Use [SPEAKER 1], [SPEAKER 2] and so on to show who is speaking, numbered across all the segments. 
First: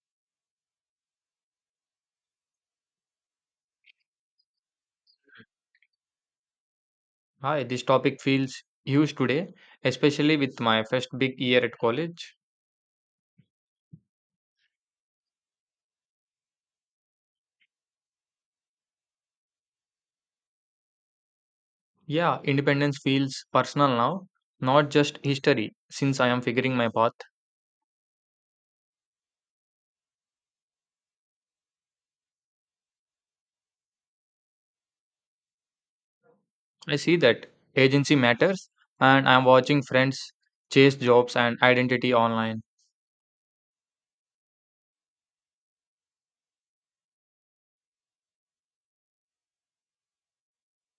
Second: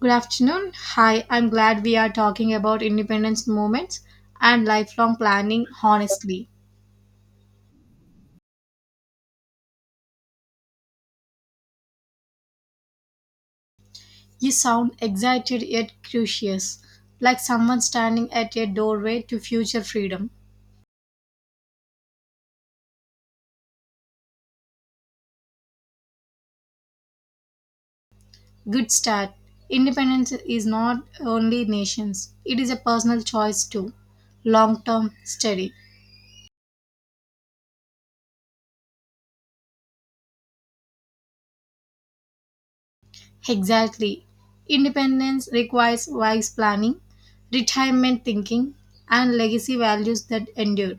[SPEAKER 1] Good afternoon. Hi, I'm glad we are talking about independence movements and lifelong planning honestly.
[SPEAKER 2] Hi, this topic feels huge today, especially with my first big year at college.
[SPEAKER 1] You sound excited yet curious, like someone standing at a doorway to future freedom.
[SPEAKER 2] Yeah, independence feels personal now, not just history, since I am figuring my path.
[SPEAKER 1] Good start. Independence is not only nations, it is a personal choice too. Long term study.
[SPEAKER 2] I see that agency matters, and I am watching friends chase jobs and identity online.
[SPEAKER 1] Exactly. Independence requires wise planning, retirement thinking, and legacy values that endure.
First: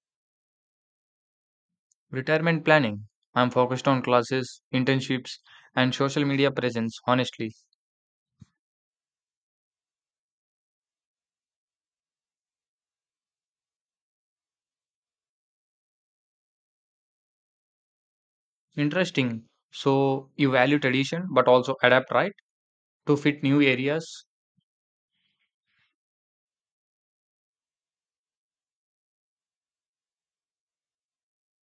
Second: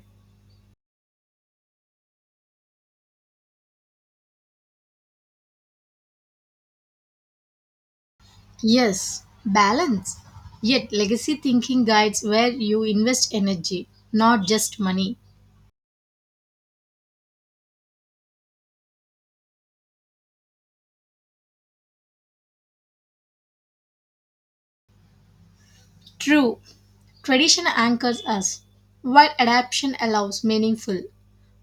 [SPEAKER 2] Retirement planning. I am focused on classes, internships, and social media presence, honestly.
[SPEAKER 1] Yes, balance. Yet legacy thinking guides where you invest energy, not just money.
[SPEAKER 2] Interesting. So, you value tradition but also adapt, right? To fit new areas.
[SPEAKER 1] True, tradition anchors us, while adaptation allows meaningful.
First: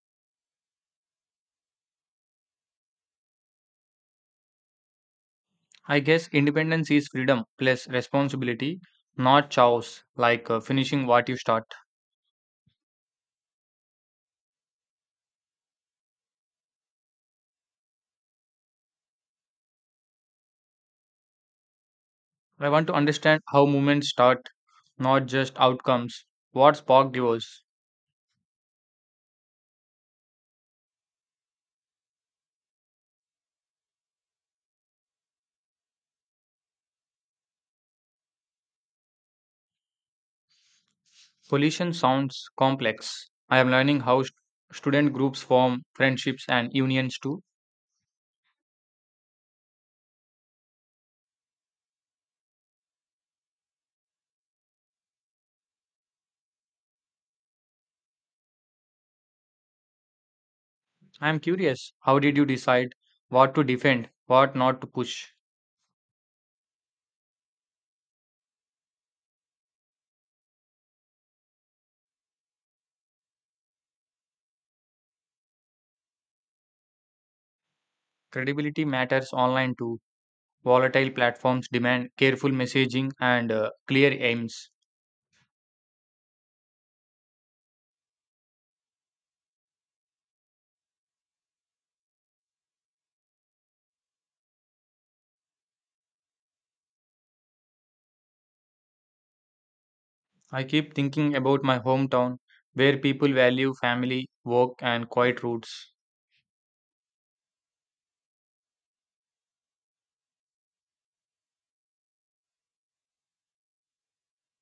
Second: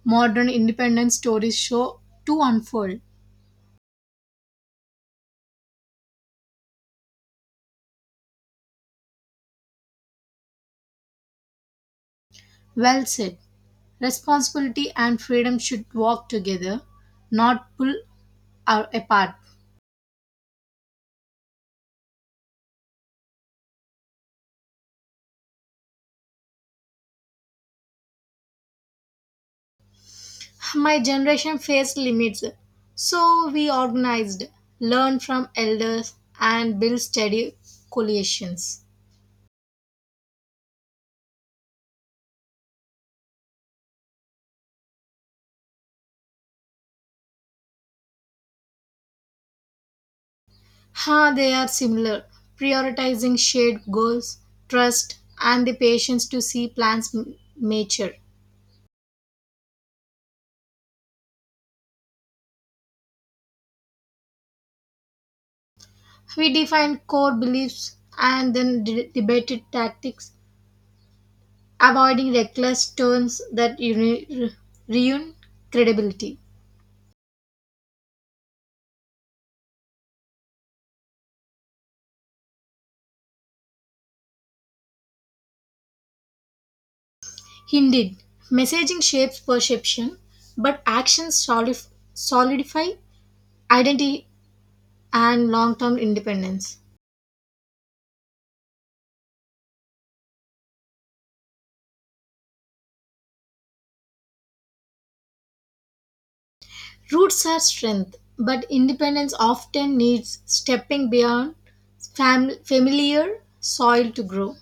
[SPEAKER 1] Modern independent stories show to unfold.
[SPEAKER 2] I guess independence is freedom plus responsibility, not chaos, like finishing what you start.
[SPEAKER 1] Well said. Responsibility and freedom should walk together, not pull our apart.
[SPEAKER 2] I want to understand how movements start, not just outcomes. What sparked yours?
[SPEAKER 1] My generation faced limits, so we organized, learned from elders, and built steady coalitions.
[SPEAKER 2] Pollution sounds complex. I am learning how student groups form friendships and unions too.
[SPEAKER 1] Ha, they are similar, prioritizing shared goals, trust, and the patience to see plans mature.
[SPEAKER 2] I am curious, how did you decide what to defend, what not to push?
[SPEAKER 1] We define core beliefs and then debated tactics, avoiding reckless turns that ruin credibility.
[SPEAKER 2] Credibility matters online too. Volatile platforms demand careful messaging and clear aims.
[SPEAKER 1] Indeed, messaging shapes perception, but actions solidify identity and long term independence.
[SPEAKER 2] I keep thinking about my hometown where people value family, work, and quiet roots.
[SPEAKER 1] Roots are strength, but independence often needs stepping beyond familiar soil to grow.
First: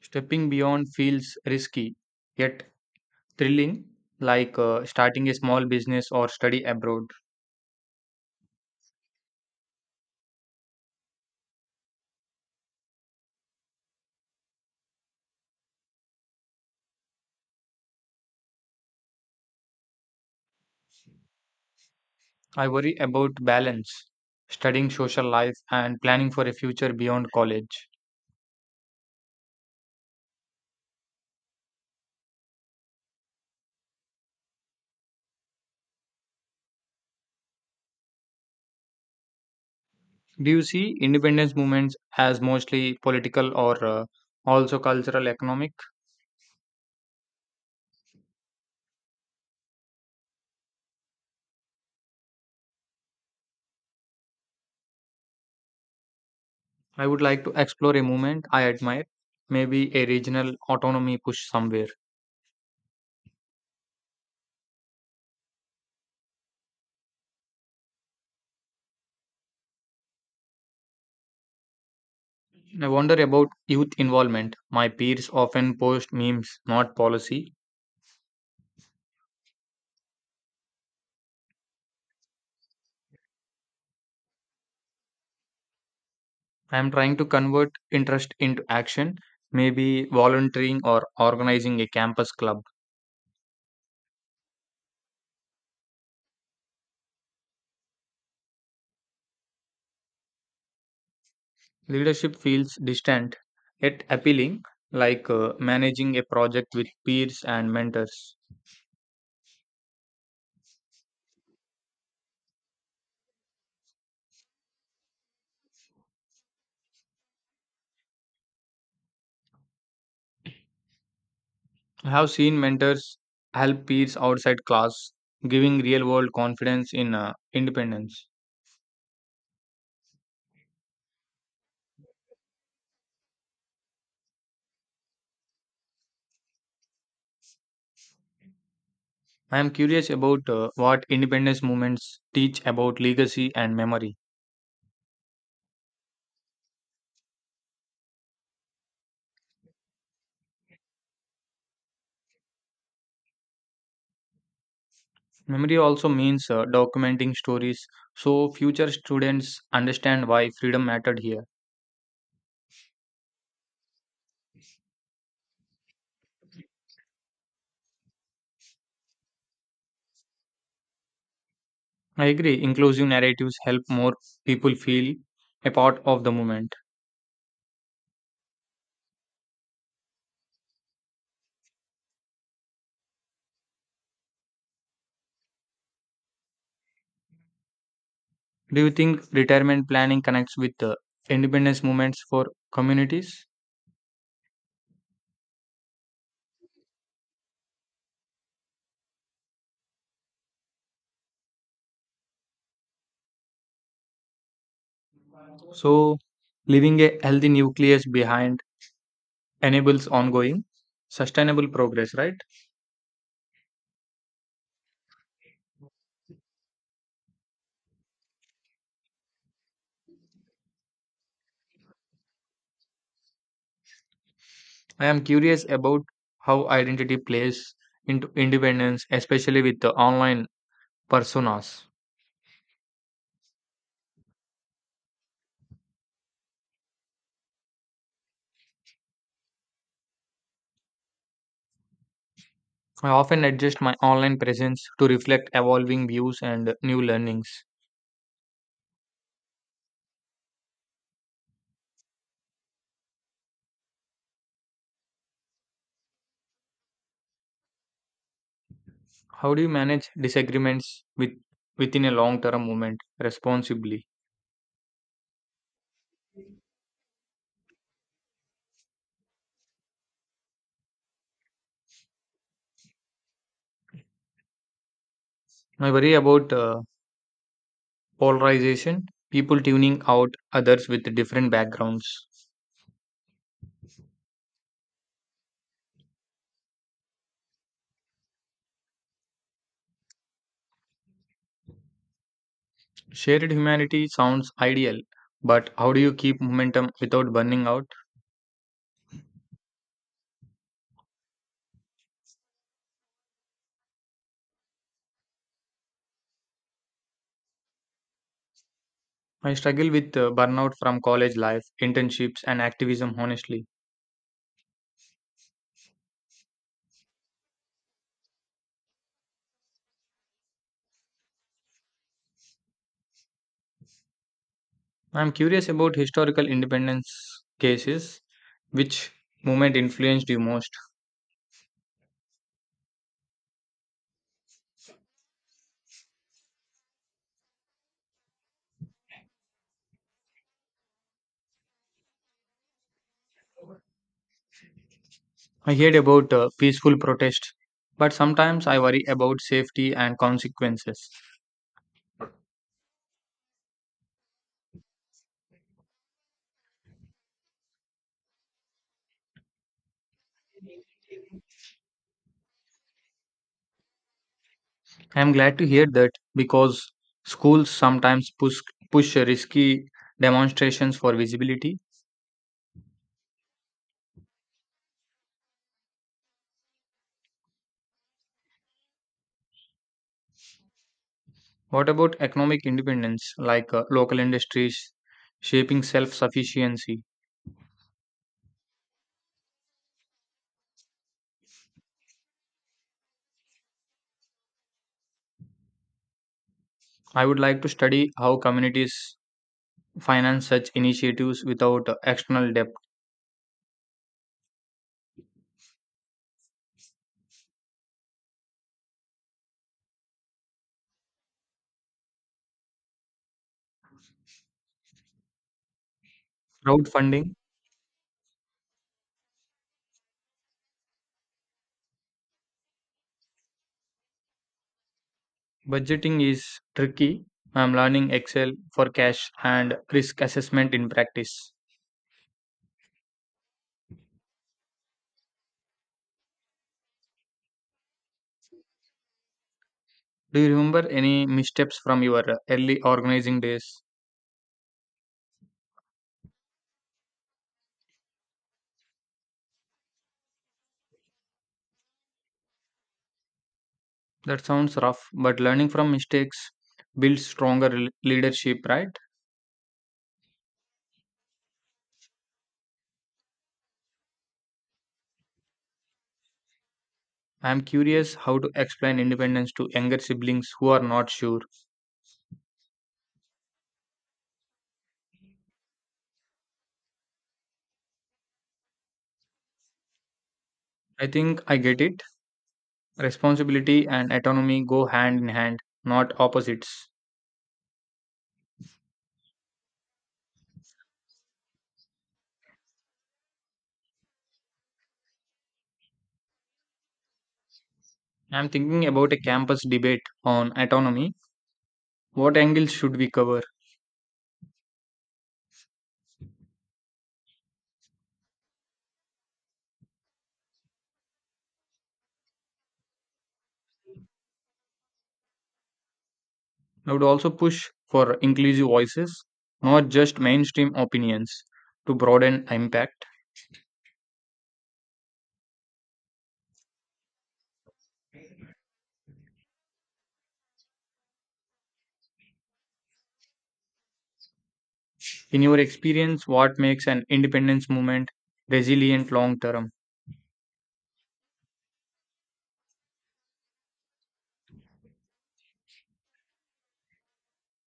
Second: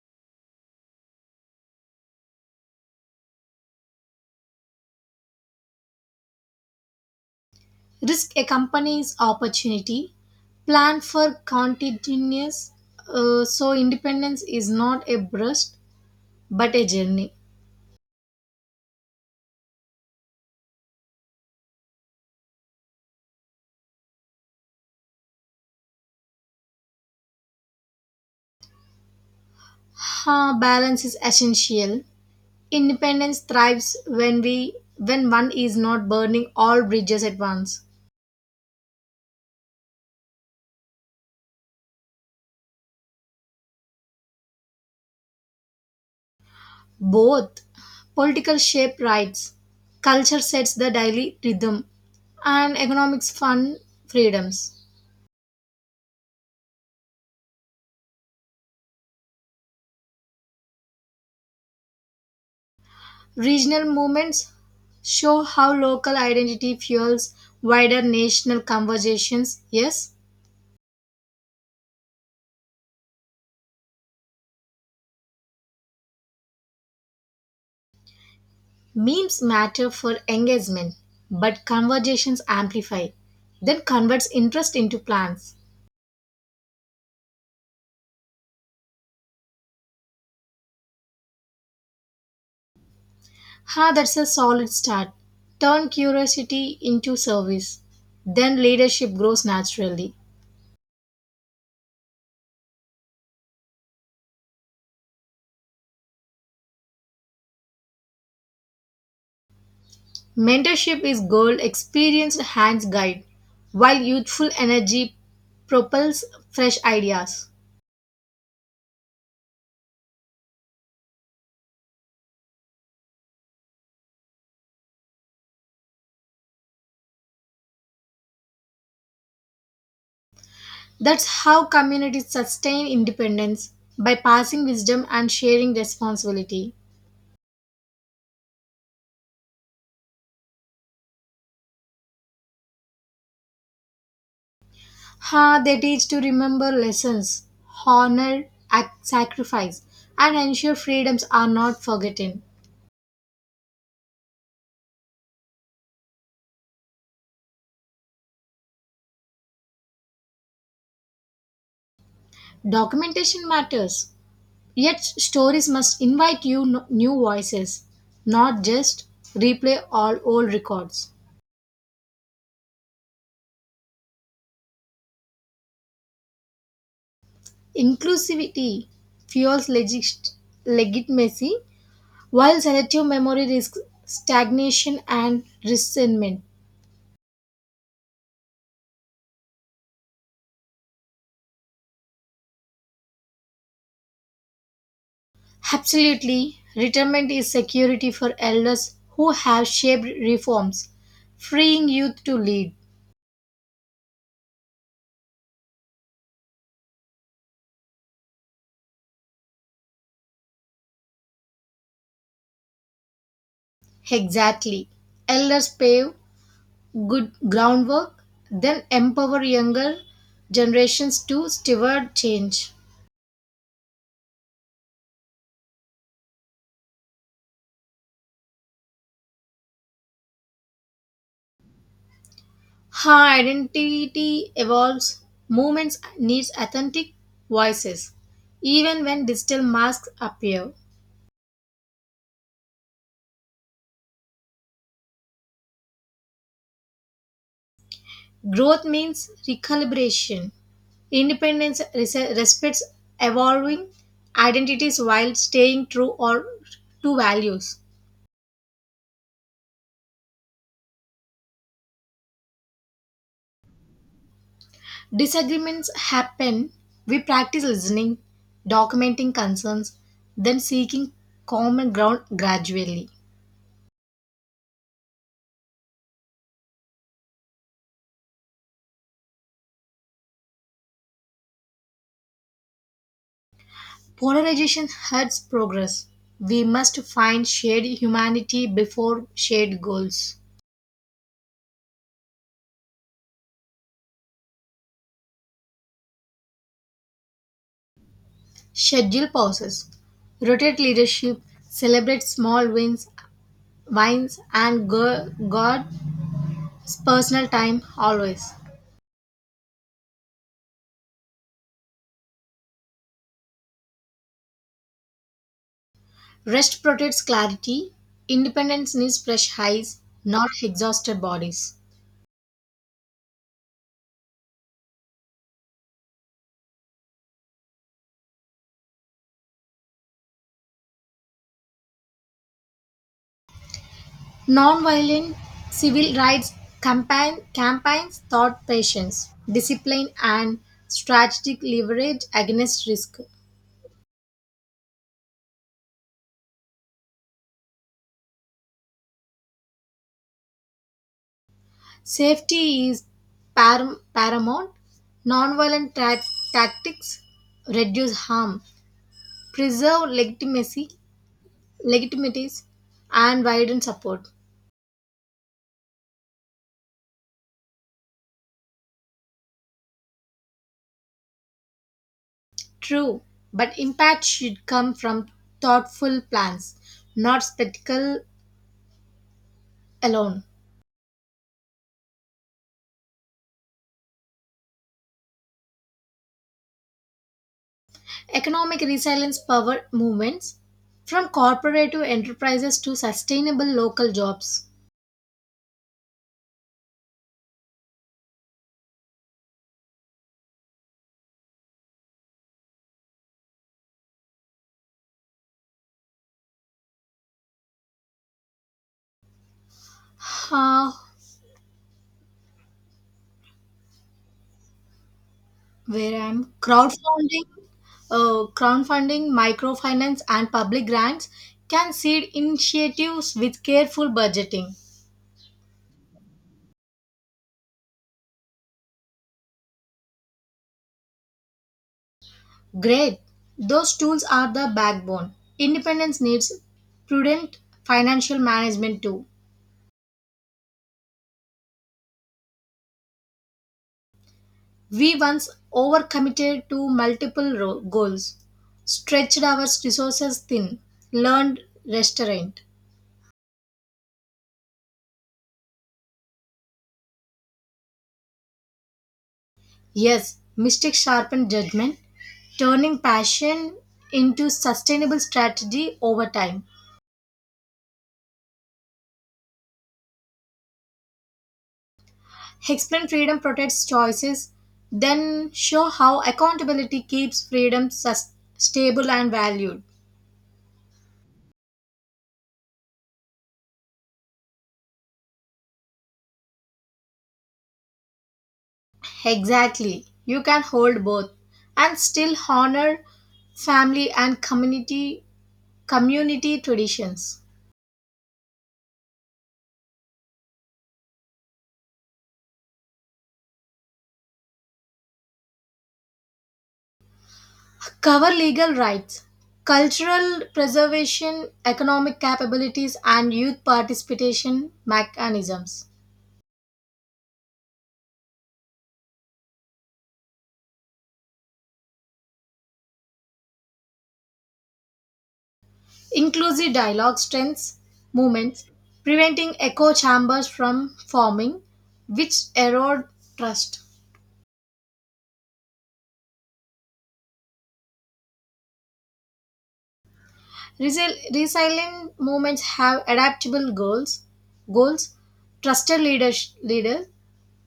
[SPEAKER 2] Stepping beyond feels risky, yet thrilling, like starting a small business or study abroad.
[SPEAKER 1] Risk accompanies opportunity. Plan for continuous. So independence is not a burst but a journey.
[SPEAKER 2] I worry about balance, studying social life, and planning for a future beyond college.
[SPEAKER 1] Ha, balance is essential. Independence thrives when we when one is not burning all bridges at once.
[SPEAKER 2] Do you see independence movements as mostly political or also cultural economic?
[SPEAKER 1] Both. Political shape rights, culture sets the daily rhythm, and economics fund freedoms.
[SPEAKER 2] I would like to explore a movement I admire, maybe a regional autonomy push somewhere.
[SPEAKER 1] Regional movements show how local identity fuels wider national conversations. Yes,
[SPEAKER 2] I wonder about youth involvement. My peers often post memes, not policy.
[SPEAKER 1] memes matter for engagement, but conversations amplify, then converts interest into plans.
[SPEAKER 2] I am trying to convert interest into action, maybe volunteering or organizing a campus club.
[SPEAKER 1] Ha, that's a solid start. Turn curiosity into service. Then leadership grows naturally.
[SPEAKER 2] Leadership feels distant yet appealing, like managing a project with peers and mentors.
[SPEAKER 1] Mentorship is gold, experienced hands guide, while youthful energy propels fresh ideas.
[SPEAKER 2] I have seen mentors help peers outside class, giving real world confidence in independence.
[SPEAKER 1] That's how communities sustain independence by passing wisdom and sharing responsibility.
[SPEAKER 2] I am curious about what independence movements teach about legacy and memory.
[SPEAKER 1] Ha, they teach to remember lessons, honor, sacrifice, and ensure freedoms are not forgotten.
[SPEAKER 2] Memory also means documenting stories so future students understand why freedom mattered here.
[SPEAKER 1] Documentation matters, yet stories must invite you no- new voices, not just replay all old records.
[SPEAKER 2] I agree, inclusive narratives help more people feel a part of the movement.
[SPEAKER 1] Inclusivity fuels legitimacy, while selective memory risks stagnation and resentment.
[SPEAKER 2] Do you think retirement planning connects with independence movements for communities?
[SPEAKER 1] Absolutely, retirement is security for elders who have shaped reforms, freeing youth to lead.
[SPEAKER 2] So, leaving a healthy nucleus behind enables ongoing sustainable progress, right?
[SPEAKER 1] Exactly. Elders pave good groundwork, then empower younger generations to steward change.
[SPEAKER 2] I am curious about how identity plays into independence, especially with the online personas.
[SPEAKER 1] Her identity evolves, movements needs authentic voices, even when digital masks appear.
[SPEAKER 2] I often adjust my online presence to reflect evolving views and new learnings.
[SPEAKER 1] Growth means recalibration. Independence respects evolving identities while staying true or to values.
[SPEAKER 2] How do you manage disagreements with within a long-term movement responsibly?
[SPEAKER 1] Disagreements happen. We practice listening, documenting concerns, then seeking common ground gradually.
[SPEAKER 2] I worry about polarization, people tuning out others with different backgrounds.
[SPEAKER 1] Polarization hurts progress. We must find shared humanity before shared goals.
[SPEAKER 2] Shared humanity sounds ideal, but how do you keep momentum without burning out?
[SPEAKER 1] Schedule pauses. Rotate leadership. Celebrate small wins and God's personal time always.
[SPEAKER 2] I struggle with burnout from college life, internships, and activism honestly.
[SPEAKER 1] Rest protects clarity. Independence needs fresh highs, not exhausted bodies.
[SPEAKER 2] I'm curious about historical independence cases. Which movement influenced you most?
[SPEAKER 1] Nonviolent civil rights campaigns taught patience, discipline, and strategic leverage against risk.
[SPEAKER 2] I heard about peaceful protest, but sometimes I worry about safety and consequences.
[SPEAKER 1] Safety is paramount. Nonviolent tactics reduce harm, preserve legitimities, and widen support.
[SPEAKER 2] I'm glad to hear that because schools sometimes push risky demonstrations for visibility.
[SPEAKER 1] True, but impact should come from thoughtful plans, not spectacle alone.
[SPEAKER 2] What about economic independence, like local industries shaping self sufficiency?
[SPEAKER 1] Economic resilience power movements from corporative enterprises to sustainable local jobs.
[SPEAKER 2] I would like to study how communities finance such initiatives without external debt.
[SPEAKER 1] Uh, where I'm
[SPEAKER 2] Crowdfunding
[SPEAKER 1] crowdfunding, Crowdfunding, microfinance, and public grants can seed initiatives with careful budgeting.
[SPEAKER 2] budgeting is tricky. I'm learning Excel for cash and risk assessment in practice.
[SPEAKER 1] Great, those tools are the backbone. Independence needs prudent financial management too.
[SPEAKER 2] Do you remember any missteps from your early organizing days?
[SPEAKER 1] We once overcommitted to goals, stretched our resources thin, learned restraint.
[SPEAKER 2] That sounds rough, but learning from mistakes builds stronger leadership, right?
[SPEAKER 1] Yes, mistakes sharpen judgment, turning passion into sustainable strategy over time.
[SPEAKER 2] I'm curious how to explain independence to younger siblings who are not sure.
[SPEAKER 1] Explain freedom protects choices, then show how accountability keeps freedom stable and valued.
[SPEAKER 2] I think I get it. Responsibility and autonomy go hand in hand, not opposites.
[SPEAKER 1] Exactly. You can hold both and still honor family and community traditions,
[SPEAKER 2] I'm thinking about a campus debate on autonomy. What angles should we cover?
[SPEAKER 1] cover legal rights, cultural preservation, economic capabilities, and youth participation mechanisms,
[SPEAKER 2] I would also push for inclusive voices, not just mainstream opinions, to broaden impact.
[SPEAKER 1] inclusive dialogue strengths, movements, preventing echo chambers from forming, which erode trust.
[SPEAKER 2] In your experience, what makes an independence movement resilient long term?
[SPEAKER 1] Resilient movements have adaptable goals, trusted leaders,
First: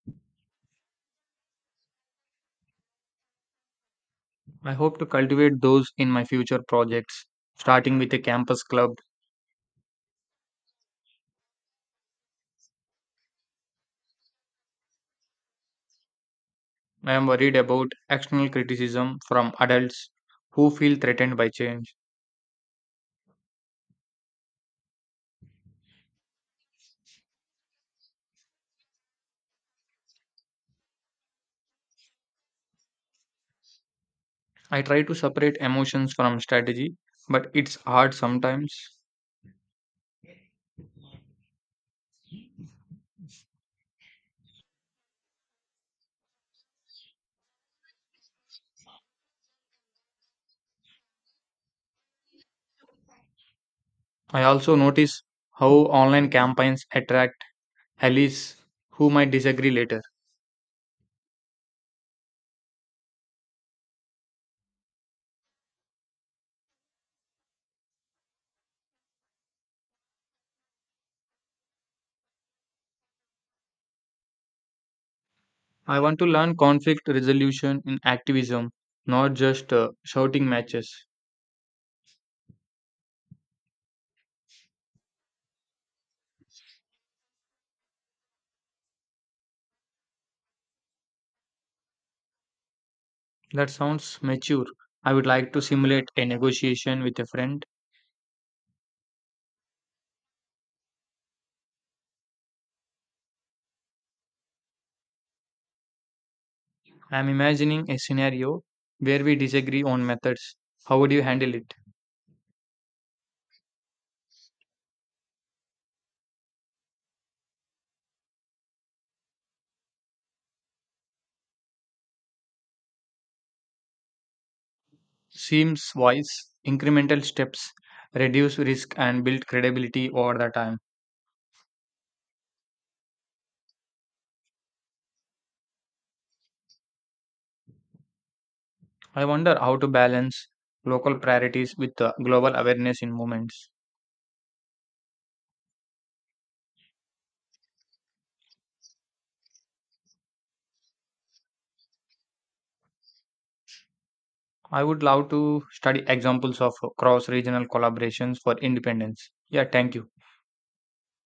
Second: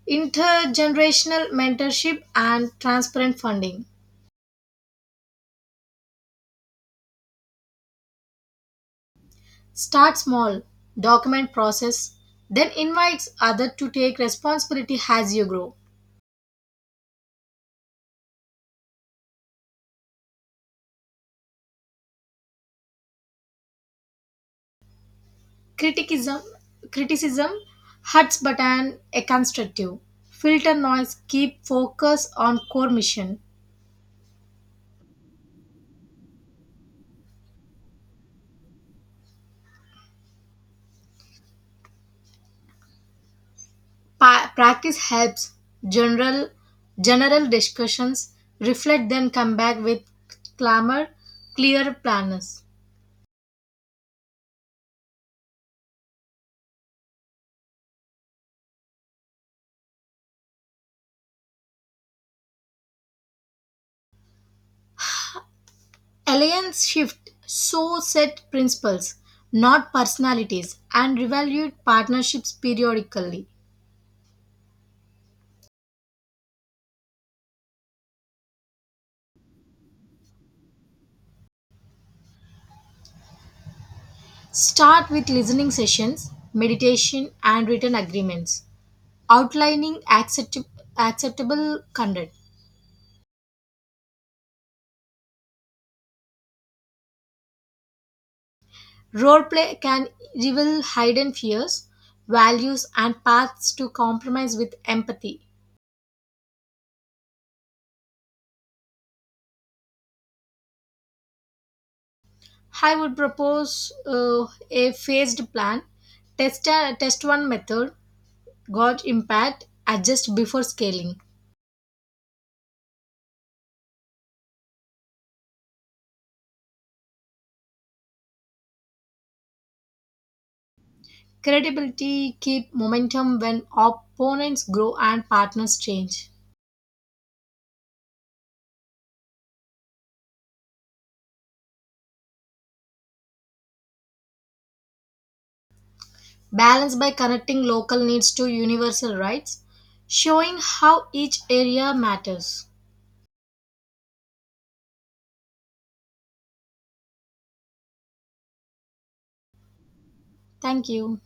[SPEAKER 1] intergenerational mentorship, and transparent funding.
[SPEAKER 2] I hope to cultivate those in my future projects, starting with a campus club.
[SPEAKER 1] Start small, document process, then invites others to take responsibility as you grow.
[SPEAKER 2] I am worried about external criticism from adults who feel threatened by change.
[SPEAKER 1] Criticism Criticism hurts but an a constructive. Filter noise, keep focus on core mission.
[SPEAKER 2] I try to separate emotions from strategy, but it's hard sometimes.
[SPEAKER 1] Practice helps general general discussions reflect then come back with clamor clear planners.
[SPEAKER 2] I also notice how online campaigns attract allies who might disagree later.
[SPEAKER 1] Alliance shift so set principles, not personalities, and reevaluate partnerships periodically.
[SPEAKER 2] I want to learn conflict resolution in activism, not just shouting matches.
[SPEAKER 1] Start with listening sessions, meditation, and written agreements, outlining acceptable conduct.
[SPEAKER 2] That sounds mature. I would like to simulate a negotiation with a friend.
[SPEAKER 1] Role play can reveal hidden fears, values, and paths to compromise with empathy.
[SPEAKER 2] I am imagining a scenario where we disagree on methods. How would you handle it?
[SPEAKER 1] I would propose a phased plan, test one method, got impact, adjust before scaling.
[SPEAKER 2] Seems wise. Incremental steps reduce risk and build credibility over the time.
[SPEAKER 1] Credibility keep momentum when opponents grow and partners change.
[SPEAKER 2] I wonder how to balance local priorities with global awareness in movements.
[SPEAKER 1] Balance by connecting local needs to universal rights, showing how each area matters.
[SPEAKER 2] I would love to study examples of cross regional collaborations for independence. Yeah, thank you.
[SPEAKER 1] Thank you.